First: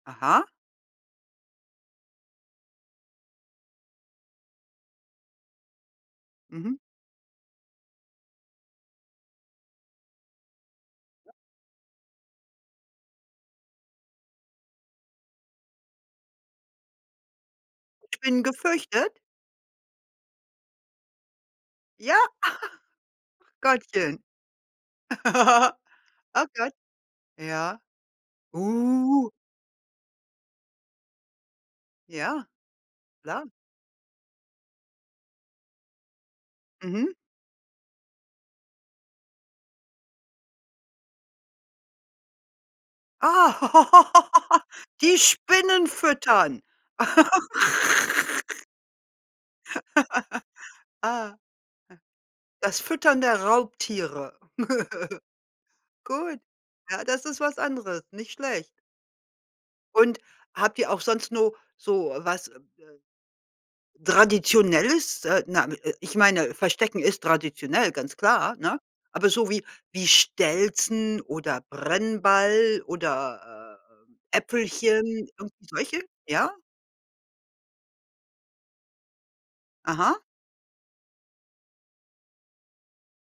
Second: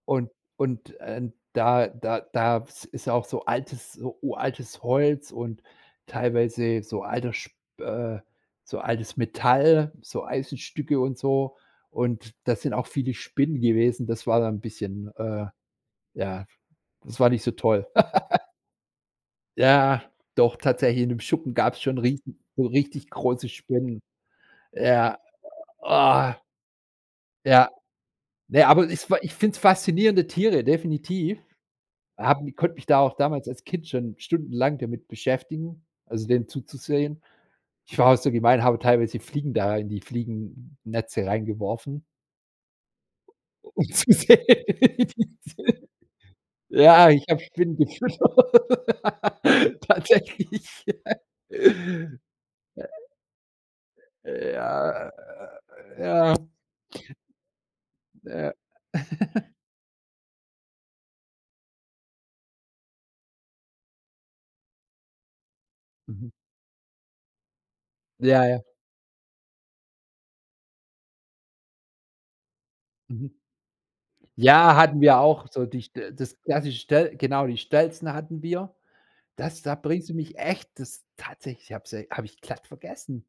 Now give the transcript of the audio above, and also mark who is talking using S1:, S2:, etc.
S1: Und
S2: Aha.
S1: und, ähm, da da da ist ist auch so altes so uraltes Holz und
S2: Mhm.
S1: teilweise so alter sp äh, so altes Metall, so Eisenstücke und so. Und da sind auch viele Spinnen gewesen. Das war dann 'n bisschen äh, ja, das war nicht so toll.
S2: Spinnen gefürchtet?
S1: Ja, doch tatsächlich, in dem Schuppen gab's schon
S2: Ja?
S1: riesig so richtig große Spinnen.
S2: Gottchen.
S1: Ja, oh.
S2: Oh, Gott.
S1: Ja,
S2: Ja.
S1: ne, aber ist wa
S2: Uh.
S1: ich find's faszinierende Tiere, definitiv.
S2: Ja,
S1: Haben ich konnte mich da auch
S2: klar.
S1: damals als Kind schon stundenlang damit beschäftigen, also, denen
S2: Mhm.
S1: zuzusehen. Ich war auch so gemein, habe teilweise Fliegen da in die Fliegennetze reingeworfen
S2: Ah.
S1: u um zu sehen, wie
S2: Die Spinnen
S1: die
S2: füttern.
S1: ja ich habe Spinnen gefüttert. Tatsächlich.
S2: Ah. Das Füttern der Raubtiere.
S1: Ja, äh, ja.
S2: Gut. Ja, das ist was anderes, nicht
S1: Ja.
S2: schlecht. Und habt ihr auch sonst nur so was traditionelles äh, na äh, ich
S1: Mhm.
S2: meine, Verstecken ist traditionell, ganz
S1: Ja,
S2: klar,
S1: ja.
S2: ne? Aber so wie wie Stelzen oder Brennball
S1: Mhm.
S2: oder, äh, ähm,
S1: Ja, hatten wir
S2: Äpfelchen,
S1: auch so
S2: irgendwie solche
S1: dichte das
S2: ja?
S1: klassische stell genau, die Stelzen hatten wir. Das da bringst du
S2: Aha.
S1: mich echt das tatsächlich habe sie habe ich glatt vergessen.